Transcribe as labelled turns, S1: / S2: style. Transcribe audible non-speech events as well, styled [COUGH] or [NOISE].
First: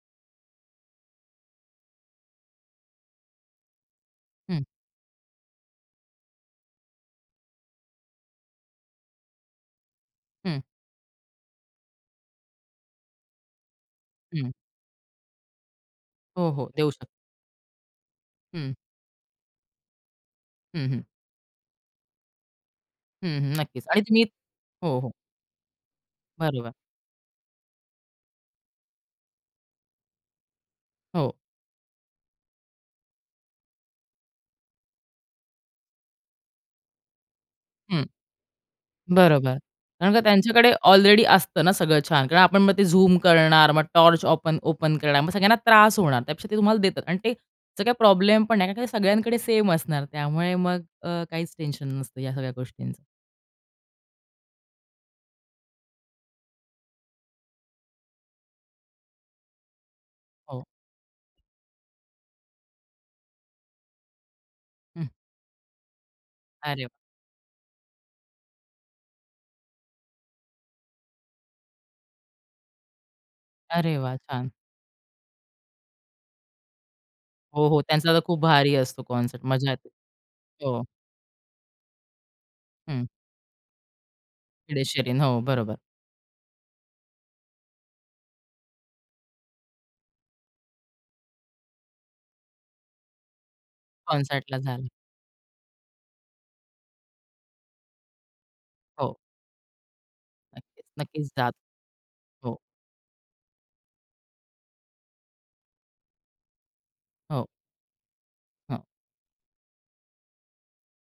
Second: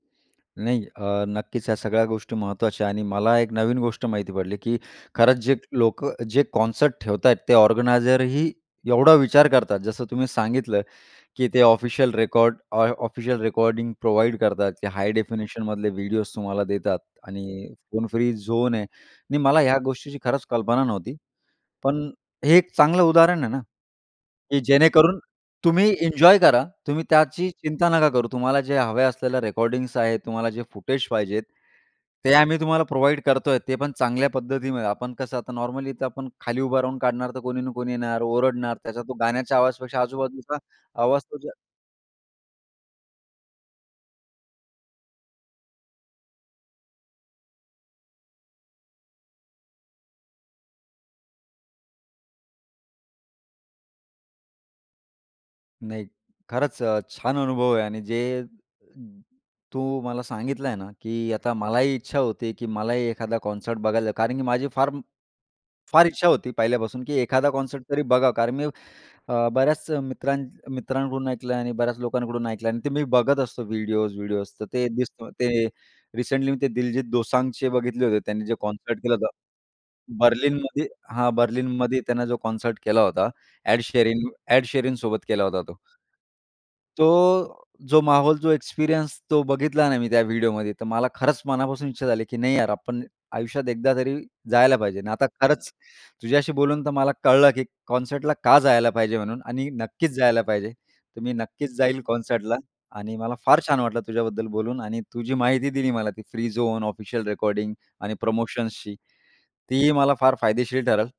S1: नाही. अ, नक्कीच, ह्या सगळ्या गोष्टी महत्त्वाच्या आणि मला एक नवीन गोष्ट माहिती पडली,
S2: हं.
S1: की खरंच जे लोकं जे कॉन्सर्ट ते ऑर्गनायझर ही एवढा विचार करतात, जसं तुम्ही
S2: हं.
S1: सांगितलं, की ते ऑफिशियल रेकॉर्ड ऑ ऑफिशियल रेकॉर्डिंग प्रोव्हाईड
S2: हं.
S1: करतात, की हाय डेफिनेशनमधले व्हिडिओस
S2: हो,
S1: तुम्हाला
S2: हो. देऊ
S1: देतात
S2: शक
S1: आणि फोन फ्री
S2: हं.
S1: झोन आहे आणि मला ह्या गोष्टीची खरंच कल्पना
S2: हं, हं.
S1: नव्हती. पण हे एक चांगलं
S2: हं,
S1: उदाहरण आहे
S2: हं.
S1: ना,
S2: नक्कीच. आणि तुम्ही
S1: की
S2: हो, हो.
S1: जेणेकरून तुम्ही एन्जॉय करा,
S2: बरोबर.
S1: तुम्ही त्याची चिंता नका करू. तुम्हाला जे हव्या असलेल्या रेकॉर्डिंग्स आहेत, तुम्हाला जे फुटेज
S2: हो.
S1: पाहिजेत, ते आम्ही तुम्हाला प्रोव्हाईड करतोय ते पण चांगल्या पद्धतीने. आपण कसं आता नॉर्मली तर आपण खाली उभं राहून काढणार, तर कोणी ना कोणी
S2: हं.
S1: येणार, ओरडणार, त्याचा तो गाण्याच्या
S2: बरोबर.
S1: आवाजापेक्षा
S2: कारण का
S1: आजूबाजूचा
S2: त्यांच्याकडे
S1: आवाज
S2: ऑलरेडी
S1: तो ज
S2: असतं ना सगळं छान. कारण आपण मग ते झूम करणार, मग टॉर्च ओपन ओपन करणार मग सगळ्यांना त्रास होणार. त्यापेक्षा ते तुम्हाला देतात आणि ते सगळ्या प्रॉब्लेम पण नाही. कारण की सगळ्यांकडे सेम असणार, त्यामुळे मग अ, काहीच टेन्शन नसतं ह्या सगळ्या गोष्टींचं.
S1: नाही. खरंच अ, छान अनुभव आहे आणि जे तू मला
S2: हो.
S1: सांगितल आहे ना, की आता मलाही इच्छा होती आहे, की मलाही एखादा कॉन्सर्ट बघायचं आहे. कारण की माझी फार
S2: [CHUCKLES]
S1: फार इच्छा होती
S2: अरे
S1: पहिल्यापासून, की एखादा कॉन्सर्ट तरी बघा. कारण मी अ, बऱ्याच मित्रां मित्रांकडून ऐकलं आणि बऱ्याच लोकांकडून ऐकलं अन् ते मी बघत असतो
S2: अरे वा! छान.
S1: व्हिडिओज-व्हिडिओज तर ते दिसतं. ते रिसेंटली मी ते दिलजीत
S2: हो,
S1: दोसांगचे
S2: हो.
S1: बघितले
S2: त्यांचा तर
S1: होते.
S2: खूप
S1: त्यांनी जे
S2: भारी
S1: कॉन्सर्ट
S2: असतो
S1: केलं होतं,
S2: कॉन्सर्ट मज्जा येते. हो.
S1: बर्लिनमध्ये हां, बर्लिनमध्ये त्यानं जो कॉन्सर्ट केला
S2: हं.
S1: होता एड शेरिंग एड
S2: एड
S1: शेरिंगसोबत
S2: शेरिंग. हो.
S1: केला होता तो.
S2: बरोबर.
S1: तो जो माहोल जो एक्सपिरियन्स तो बघितला ना, मी त्या व्हिडिओमध्ये तर मला खरंच मनापासून इच्छा झाली, की नाही यार, आपण आयुष्यात एकदा तरी
S2: कॉन्सर्टला
S1: जायला
S2: जाल.
S1: पाहिजे आणि आता खरंच तुझ्याशी बोलून तर मला कळलं, की कॉन्सर्टला का जायला
S2: हो.
S1: पाहिजे म्हणून आणि नक्कीच जायला पाहिजे.
S2: नक्कीच,
S1: तर
S2: नक्कीच
S1: मी
S2: जातं.
S1: नक्कीच जाईल कॉन्सर्टला
S2: हो.
S1: आणि मला फार छान वाटलं तुझ्याबद्दल बोलून आणि तु जी माहिती दिली मला, ती फ्री झोन ऑफिशियल
S2: हो.
S1: रेकॉर्डिंग आणि
S2: हां.
S1: प्रमोशन्सची, तीही मला फार फायदेशीर ठरेल.